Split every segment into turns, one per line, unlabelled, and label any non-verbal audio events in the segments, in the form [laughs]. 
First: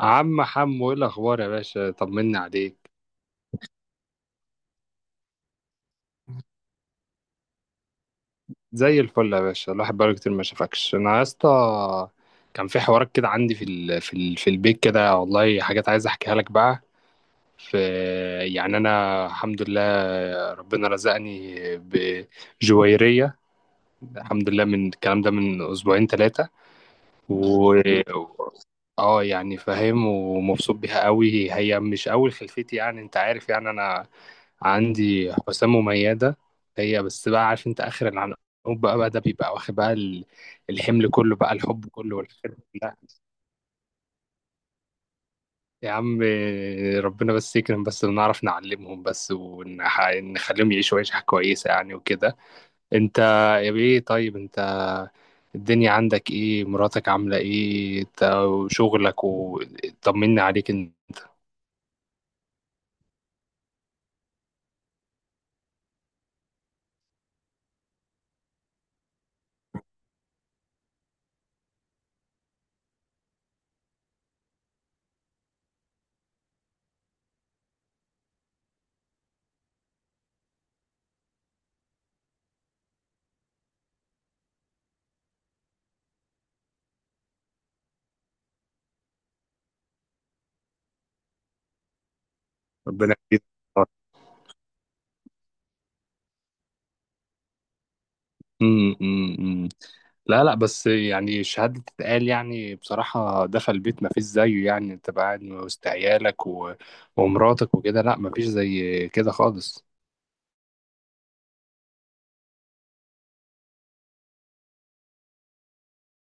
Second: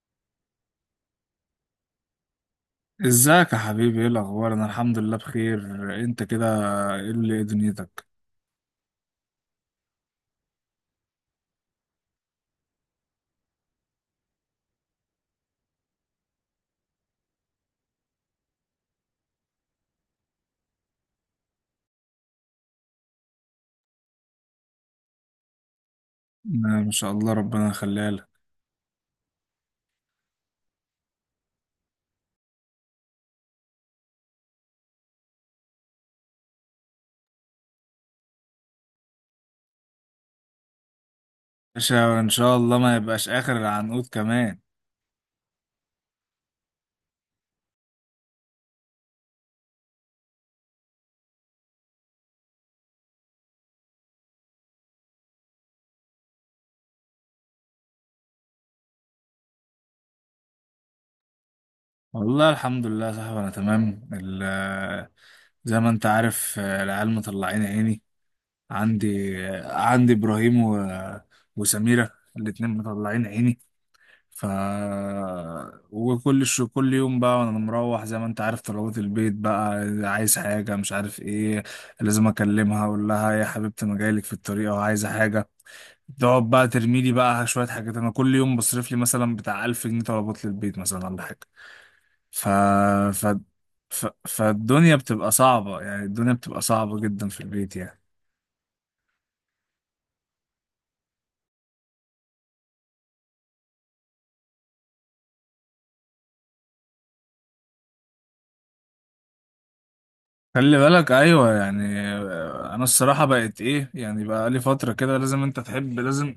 عم حمو ايه الاخبار يا باشا طمنا عليك.
ازيك يا حبيبي؟ ايه الاخبار؟ انا الحمد لله بخير. انت كده، ايه دنيتك؟
زي الفل يا باشا، الواحد بقاله كتير ما شافكش انا يا اسطى. كان في حوارات كده عندي في في البيت كده، والله حاجات عايز احكيها لك بقى. في، يعني انا الحمد لله ربنا رزقني بجويرية، الحمد لله، من الكلام ده من اسبوعين ثلاثة.
انا ما شاء الله، ربنا
و
يخليها لك.
اه، يعني فاهم ومبسوط بيها قوي. هي مش اول خلفتي يعني، انت عارف، يعني انا عندي حسام مميزة. هي بس، بقى عارف انت، اخر العنقود. بقى ده بيبقى واخد بقى الحمل كله بقى، الحب كله
باشا ان شاء
والحاجات.
الله ما
لا
يبقاش اخر العنقود كمان.
يا عم، ربنا بس يكرم بس، ونعرف نعلمهم بس، ونخليهم يعيشوا عيشة كويسة يعني وكده. انت يا بيه، طيب انت الدنيا عندك ايه، مراتك عاملة ايه، وشغلك، وطمني عليك ان.
والله الحمد لله يا صاحبي، انا تمام زي ما انت عارف. العيال مطلعين عيني. عندي ابراهيم و... وسميرة. الاتنين مطلعين عيني. ف وكل شو كل يوم بقى وانا مروح، زي ما انت عارف، طلبات البيت بقى. عايز حاجة مش عارف ايه، لازم اكلمها اقول لها: يا حبيبتي، انا جايلك في الطريق وعايزة حاجة. تقعد بقى ترمي لي بقى شوية حاجات. انا كل يوم بصرف لي مثلا بتاع 1000 جنيه طلبات للبيت مثلا ولا حاجة. ف...
ربنا
ف...
يكرمك.
فالدنيا بتبقى صعبة، يعني الدنيا بتبقى صعبة جدا في البيت يعني.
أمم، أمم، أمم. لا لا، بس يعني الشهادة تتقال يعني، بصراحة دفى البيت ما فيش زيه يعني، انت بقى قاعد وسط عيالك و... ومراتك وكده، لا ما فيش زي كده خالص.
خلي بالك، ايوه يعني انا الصراحه بقت ايه، يعني بقى لي فتره كده لازم انت تحب، لازم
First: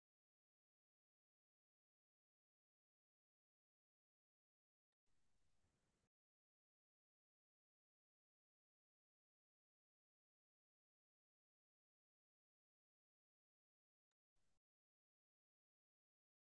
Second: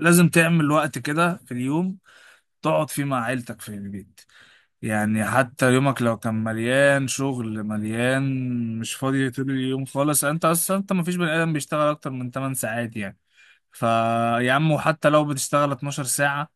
تعمل وقت كده في اليوم تقعد فيه مع عيلتك في البيت. يعني حتى يومك لو كان مليان شغل، مليان، مش فاضي طول اليوم خالص. انت اصلا انت مفيش بني ادم بيشتغل اكتر من 8 ساعات يعني. فيا عم، وحتى لو بتشتغل 12 ساعة،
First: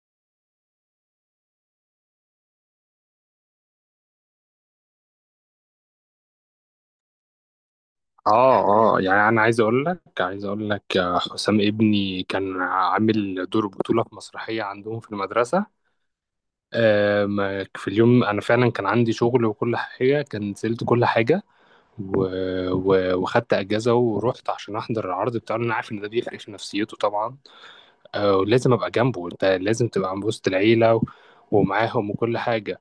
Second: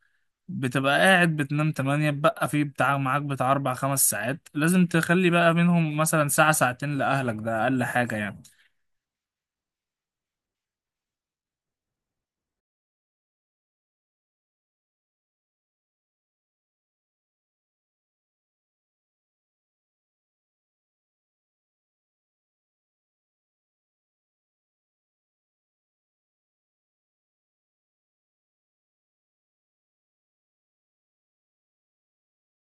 بتبقى قاعد بتنام 8، بقى في بتاع معاك بتاع 4 5 ساعات لازم تخلي بقى منهم مثلا ساعة ساعتين لأهلك. ده أقل حاجة يعني.
اه اه، يعني انا عايز اقول لك حسام ابني كان عامل دور بطولة في مسرحية عندهم في المدرسة. ما في اليوم انا فعلا كان عندي شغل وكل حاجه، كان نزلت كل حاجه، و... وخدت اجازه ورحت عشان احضر العرض بتاعه، لأن انا عارف ان ده بيفرق في نفسيته طبعا. ولازم ابقى جنبه، انت لازم تبقى عند وسط العيله و... ومعاهم وكل حاجه.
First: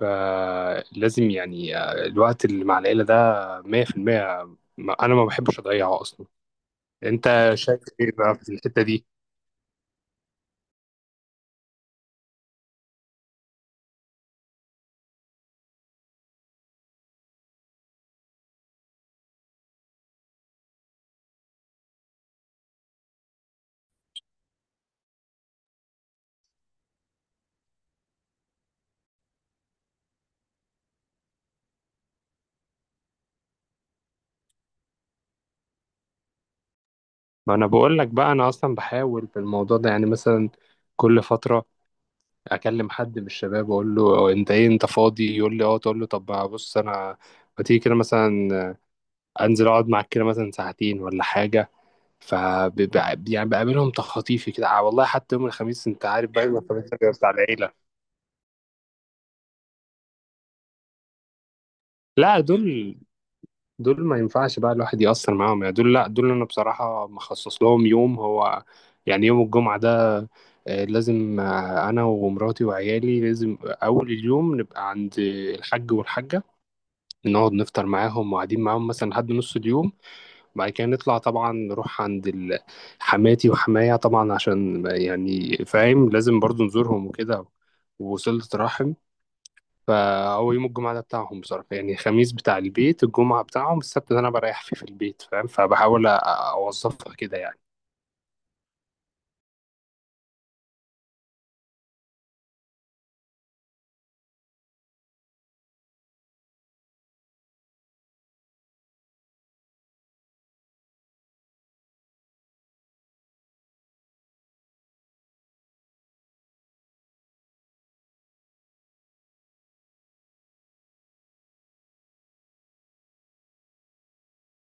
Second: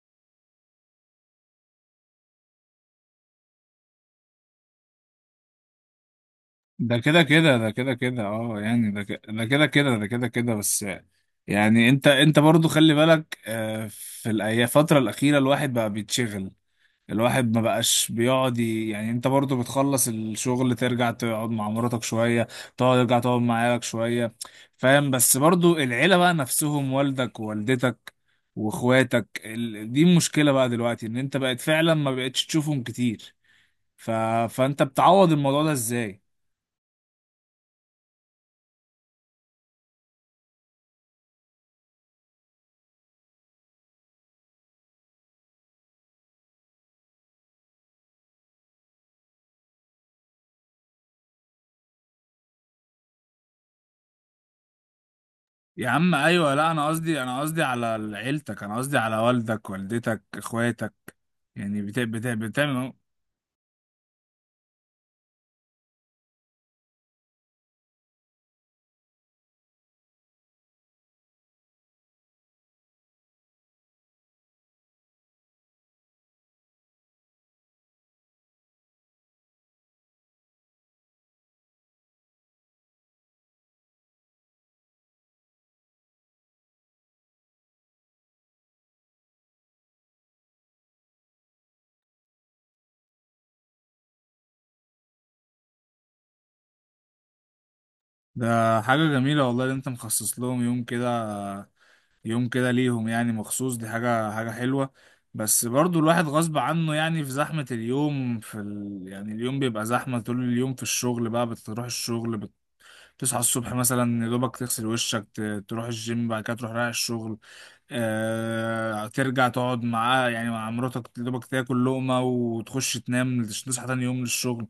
فلازم يعني الوقت اللي مع العيله ده 100%، ما... انا ما بحبش اضيعه اصلا.
ده كده
انت
كده، ده
شايف
كده
ايه
كده.
بقى في
اه
الحته
يعني
دي؟
ده كده كده، ده كده كده، بس. يعني انت برضو خلي بالك، في الفترة الأخيرة الواحد بقى بيتشغل. الواحد ما بقاش بيقعد. يعني انت برضو بتخلص الشغل ترجع تقعد مع مراتك شوية. ترجع تقعد مع عيالك شوية. فاهم؟ بس برضو العيلة بقى نفسهم والدك ووالدتك واخواتك دي المشكلة بقى دلوقتي، ان انت بقت فعلا ما بقتش تشوفهم كتير. ف... فانت بتعوض الموضوع ده ازاي؟
ما انا بقول لك بقى، انا اصلا بحاول في الموضوع ده يعني، مثلا كل فتره اكلم حد من الشباب واقول له انت ايه، انت فاضي؟ يقول لي اه، تقول له طب بص انا، ما تيجي كده مثلا، انزل اقعد معاك كده مثلا ساعتين ولا حاجه. ف، يعني بقابلهم تخطيفي كده. آه والله حتى يوم الخميس،
يا
انت
عم
عارف بقى
ايوه،
يوم
لا،
الخميس ده بيبقى بتاع
انا قصدي
العيله.
على عيلتك، انا قصدي على والدك والدتك اخواتك. يعني بتا بتا
لا
بتعمل.
دول، دول ما ينفعش بقى الواحد يأثر معاهم يعني. دول لا، دول انا بصراحه مخصص لهم يوم، هو يعني يوم الجمعه ده. لازم انا ومراتي وعيالي لازم اول اليوم نبقى عند الحاج والحاجه، نقعد نفطر معاهم، وقاعدين معاهم مثلا لحد نص اليوم. وبعد كده نطلع طبعا نروح عند حماتي وحمايا طبعا، عشان يعني فاهم، لازم برضو نزورهم وكده، ووصلة رحم. فهو يوم الجمعة ده بتاعهم بصراحة يعني، الخميس بتاع البيت، الجمعة بتاعهم، السبت ده أنا بريح فيه في البيت، فاهم؟ فبحاول أوظفها كده يعني.
ده حاجه جميله والله اللي انت مخصص لهم يوم كده، يوم كده ليهم يعني مخصوص. دي حاجه حلوه. بس برضو الواحد غصب عنه، يعني في زحمه اليوم، يعني اليوم بيبقى زحمه طول اليوم في الشغل بقى. بتروح الشغل، تصحى الصبح مثلا، يا دوبك تغسل وشك، تروح الجيم، بعد كده تروح رايح الشغل. ترجع تقعد معاه يعني مع مراتك، يا دوبك تاكل لقمة وتخش تنام، تصحى تاني يوم للشغل.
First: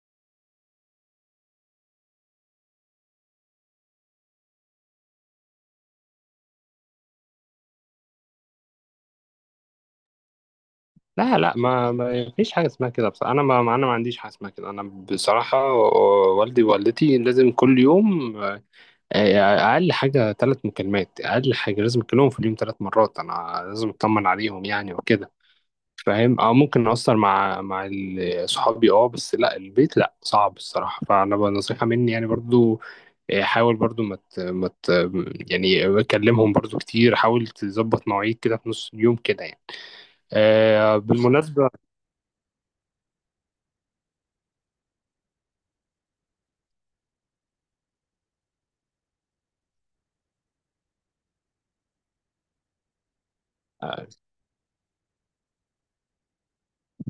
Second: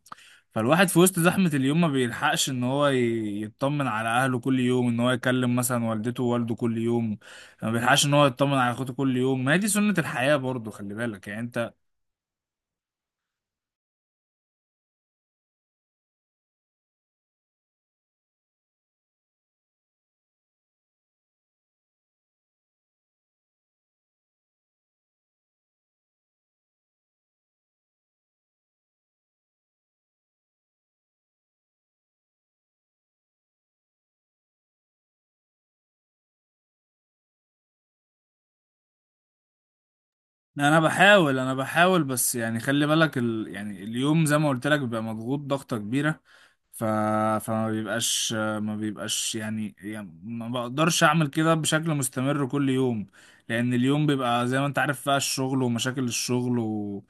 فالواحد في وسط زحمة اليوم ما بيلحقش ان هو يطمن على اهله كل يوم، ان هو يكلم مثلا والدته ووالده كل يوم. ما بيلحقش ان هو يطمن على اخوته كل يوم. ما هي دي سنة الحياة برضو، خلي بالك
لا
يعني
لا،
انت.
ما فيش حاجة اسمها كده بصراحة. أنا ما عنديش حاجة اسمها كده. أنا بصراحة والدي ووالدتي لازم كل يوم، آه، اقل حاجه ثلاث مكالمات، اقل حاجه لازم اكلمهم في اليوم ثلاث مرات، انا لازم اطمن عليهم يعني وكده، فاهم. اه ممكن اقصر مع صحابي اه، بس لا البيت لا، صعب الصراحه. فانا بقى نصيحه مني يعني برضو، حاول برضو، ما مت مت يعني اكلمهم برضو كتير، حاول تظبط مواعيد كده في نص اليوم كده يعني. آه
انا
بالمناسبة،
بحاول، بس يعني خلي بالك يعني اليوم زي ما قلت لك بيبقى مضغوط ضغطة كبيرة. ف... فما بيبقاش ما بيبقاش يعني ما بقدرش اعمل كده بشكل مستمر كل يوم. لان
آه،
اليوم بيبقى زي ما انت عارف بقى الشغل ومشاكل الشغل و...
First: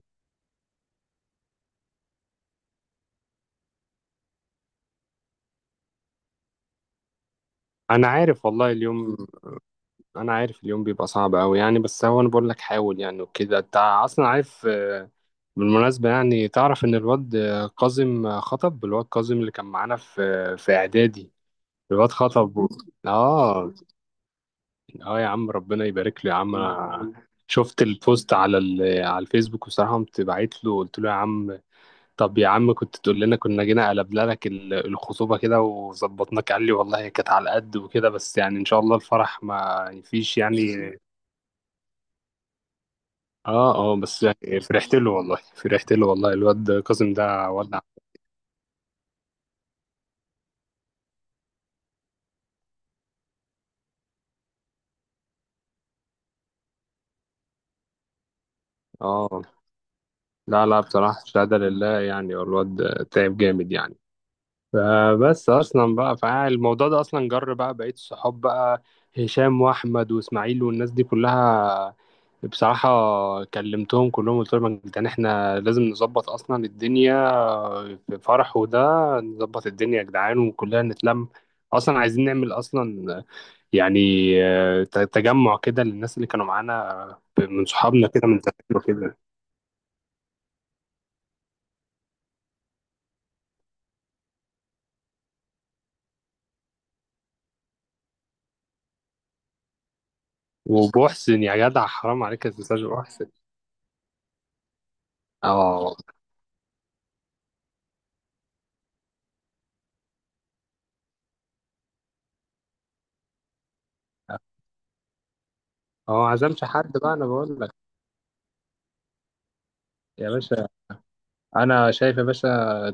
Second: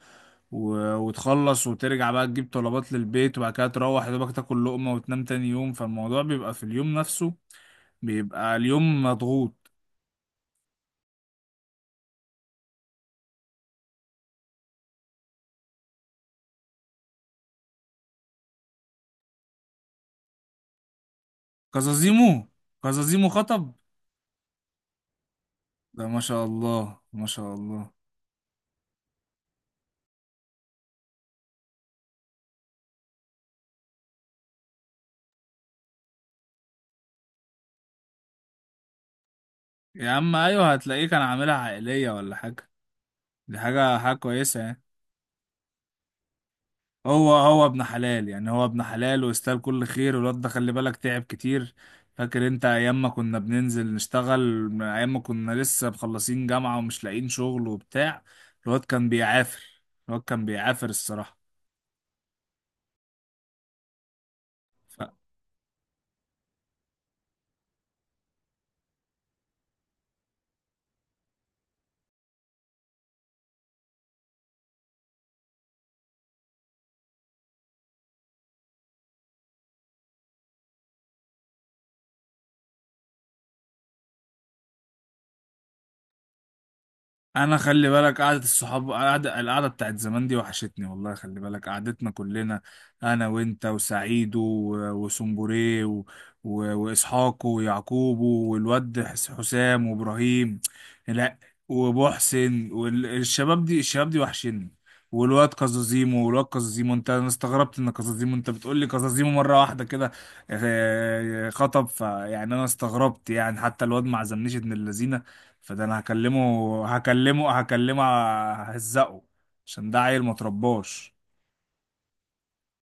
و... وتخلص وترجع بقى تجيب طلبات للبيت وبعد كده تروح يا دوبك تاكل لقمة وتنام تاني يوم. فالموضوع بيبقى في اليوم نفسه،
أنا عارف
بيبقى
والله
اليوم
اليوم،
مضغوط.
أنا عارف اليوم بيبقى صعب أوي يعني، بس هو أنا بقول لك حاول يعني وكده، أنت أصلا عارف. بالمناسبة يعني، تعرف إن الواد كاظم خطب؟ الواد كاظم اللي كان معانا في إعدادي، الواد
كزازيمو
خطب و... [laughs]
كزازيمو خطب؟
آه. آه يا عم، ربنا
ده ما
يبارك له يا
شاء
عم،
الله،
أنا
ما شاء
شفت
الله.
البوست على على الفيسبوك، وصراحة قمت بعت له قلت له يا عم، طب يا عم كنت تقول لنا، كنا جينا قلبنا لك الخطوبة كده وظبطناك. قال لي والله هي كانت على قد وكده، بس يعني إن شاء الله الفرح ما
يا عم
فيش
ايوه،
يعني.
هتلاقيه كان عاملها عائلية ولا حاجة. دي
آه آه،
حاجة
بس
كويسة
يعني
يعني.
فرحت له والله، فرحت له والله. الواد كاظم
هو
ده
هو
ولع.
ابن حلال يعني، هو ابن حلال واستاهل كل خير. والواد ده خلي بالك تعب كتير. فاكر انت ايام ما كنا بننزل نشتغل، من ايام ما كنا لسه مخلصين جامعة ومش لاقيين شغل وبتاع؟ الواد كان
اه
بيعافر. الواد كان
لا لا،
بيعافر
بصراحة
الصراحة.
الشهادة لله يعني، والواد تعب جامد يعني. فبس أصلا بقى، فالموضوع ده أصلا جر بقى بقية الصحاب بقى، هشام وأحمد وإسماعيل والناس دي كلها. بصراحة كلمتهم كلهم قلت لهم يا جدعان، احنا لازم نظبط أصلا الدنيا، في فرح وده، نظبط الدنيا يا جدعان، وكلنا نتلم. أصلا عايزين نعمل أصلا يعني تجمع كده للناس اللي كانوا معانا،
انا
من
خلي
صحابنا
بالك
كده من
قعده
زمان
الصحاب
وكده.
القعده بتاعت زمان دي وحشتني والله. خلي بالك قعدتنا كلنا، انا وانت وسعيد وسنبوري و... و... واسحاق ويعقوب والواد حسام وابراهيم. لا،
وبحسن يا جدع، حرام عليك يا
ومحسن
استاذ محسن.
والشباب دي، الشباب دي وحشني.
اه،
والواد كازازيمو، انت انا استغربت ان كازازيمو، انت بتقول لي كازازيمو مره واحده كده خطب. فيعني انا استغربت يعني حتى الواد ما عزمنيش ابن اللذينه. فده انا
هو ما عزمش حد
هكلمه
بقى، انا
هكلمه
بقول لك.
هكلمه ههزقه عشان ده عيل
يا
ما
باشا،
ترباش.
انا شايف يا باشا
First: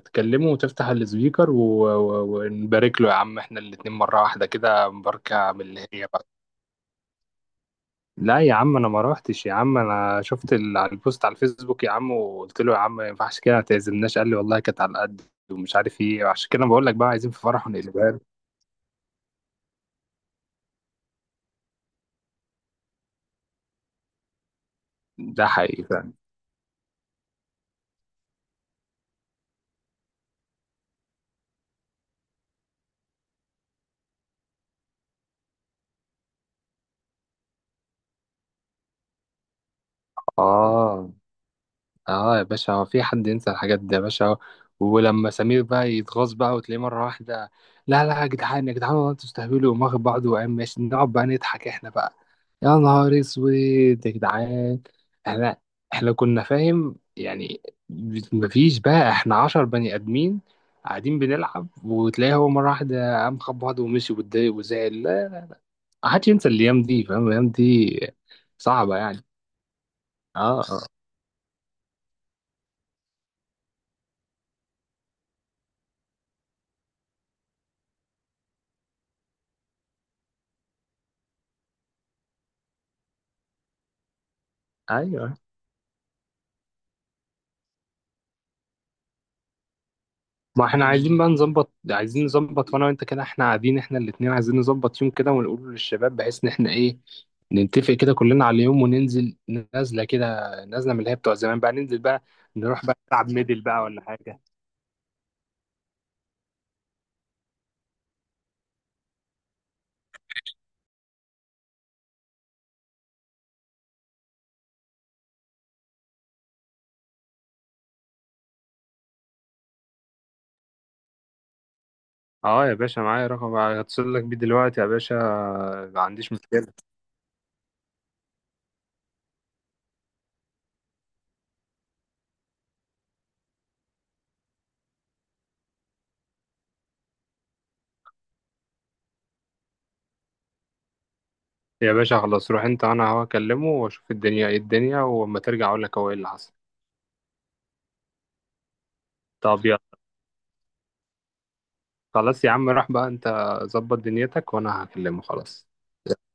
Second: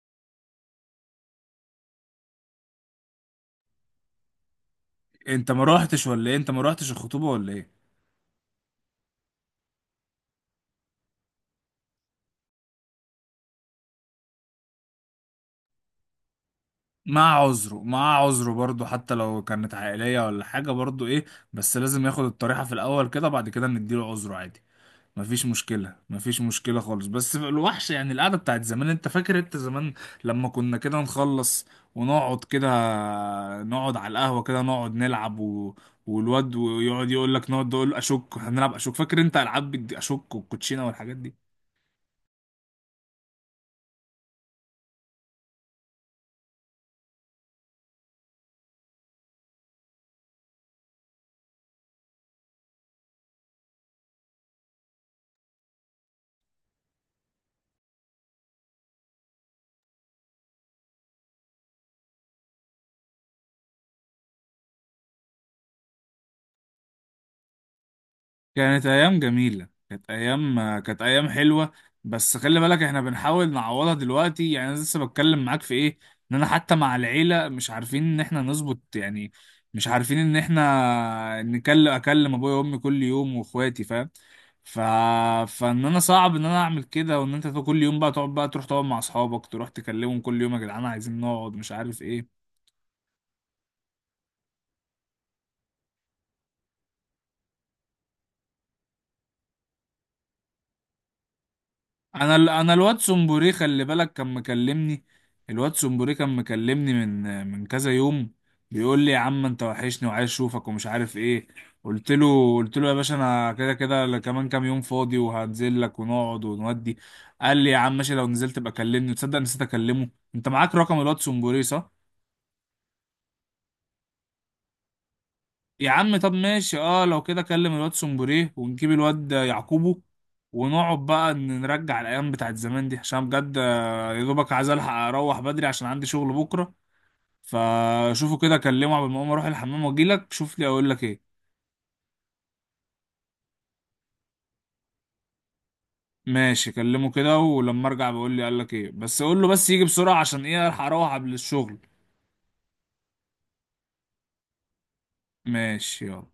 تكلمه وتفتح السبيكر ونبارك له يا عم، احنا الاتنين مرة واحدة كده، مباركة من اللي هي بقى.
انت ما روحتش الخطوبه ولا ايه؟
لا يا عم، انا ما روحتش يا عم، انا شفت على البوست على الفيسبوك يا عم، وقلت له يا عم ما ينفعش كده، ما تعزمناش. قال لي والله كانت على قد ومش عارف ايه. عشان كده بقول لك بقى، عايزين في فرح ونقلبها
مع
له.
عذره برضه، حتى لو كانت عائليه ولا حاجه برضه ايه. بس لازم ياخد الطريحه في الاول كده، بعد كده نديله عذره عادي.
ده حقيقي فعلا.
مفيش مشكلة خالص. بس الوحش يعني القعدة بتاعت زمان، انت فاكر انت زمان لما كنا كده نخلص ونقعد كده، نقعد على القهوة كده نقعد نلعب و... والواد ويقعد يقول لك نقعد نقول اشك هنلعب اشك، فاكر انت العاب اشك والكوتشينة
اه
والحاجات دي؟
اه يا باشا، هو في حد ينسى الحاجات دي يا باشا؟ ولما سمير بقى يتغاظ بقى، وتلاقيه مرة واحدة، لا لا يا جدعان يا جدعان، والله انتوا تستهبلوا، وقام واخد بعضه وقام ماشي، نقعد بقى نضحك احنا بقى. يا نهار اسود يا جدعان، احنا احنا كنا فاهم يعني، مفيش بقى، احنا عشر بني ادمين قاعدين بنلعب، وتلاقيه هو مرة واحدة قام خد بعضه ومشي واتضايق وزعل. لا، محدش ينسى الايام دي، فاهم، الايام دي
كانت
صعبة
ايام
يعني.
جميله،
اه اه.
كانت ايام حلوه. بس خلي بالك احنا بنحاول نعوضها دلوقتي، يعني انا لسه بتكلم معاك في ايه؟ ان انا حتى مع العيله مش عارفين ان احنا نظبط يعني. مش عارفين ان احنا اكلم ابويا وامي كل يوم واخواتي، فاهم؟ ف...
ايوه،
فان انا صعب ان انا اعمل كده، وان انت كل يوم بقى تقعد بقى تروح تقعد مع اصحابك تروح تكلمهم كل يوم: يا
ما احنا
جدعان
عايزين
عايزين
بقى
نقعد،
نظبط،
مش عارف
عايزين
ايه.
نظبط، وانا وانت كده احنا قاعدين احنا الاتنين، عايزين نظبط يوم كده ونقوله للشباب، بحيث ان احنا ايه، نتفق كده كلنا على يوم وننزل، نازله كده، نازله من اللي هي بتوع زمان بقى، ننزل بقى،
انا
نروح بقى
الواد
نلعب
سمبوري
ميدل بقى
خلي
ولا
بالك كان
حاجه.
مكلمني. الواد سمبوري كان مكلمني من كذا يوم. بيقول لي: يا عم انت وحشني وعايز اشوفك ومش عارف ايه. قلت له: يا باشا انا كده كده كمان كام يوم فاضي وهنزل لك ونقعد ونودي. قال لي: يا عم ماشي، لو نزلت ابقى كلمني. تصدق نسيت اكلمه؟ انت معاك رقم الواد سمبوري، صح؟
اه يا باشا، معايا رقم، هتصل لك بيه دلوقتي يا باشا،
يا
ما
عم
عنديش
طب
مشكله.
ماشي، اه لو كده كلم الواد سومبوريه ونجيب الواد يعقوبو، ونقعد بقى نرجع الايام بتاعت زمان دي عشان بجد. يا دوبك عايز الحق اروح بدري عشان عندي شغل بكره. فشوفه كده كلمه قبل ما اقوم اروح الحمام واجيلك شوف لي اقول لك ايه.
يا باشا خلاص، روح انت، انا هو اكلمه واشوف الدنيا ايه الدنيا، واما ترجع اقول لك هو ايه اللي حصل.
ماشي كلمه كده، ولما ارجع بقول لي قال لك ايه، بس قول له
طب
بس
يلا،
يجي بسرعه عشان ايه الحق اروح قبل الشغل.
خلاص يا عم، روح بقى انت، ظبط دنيتك وانا هكلمه خلاص.
ماشي يلا.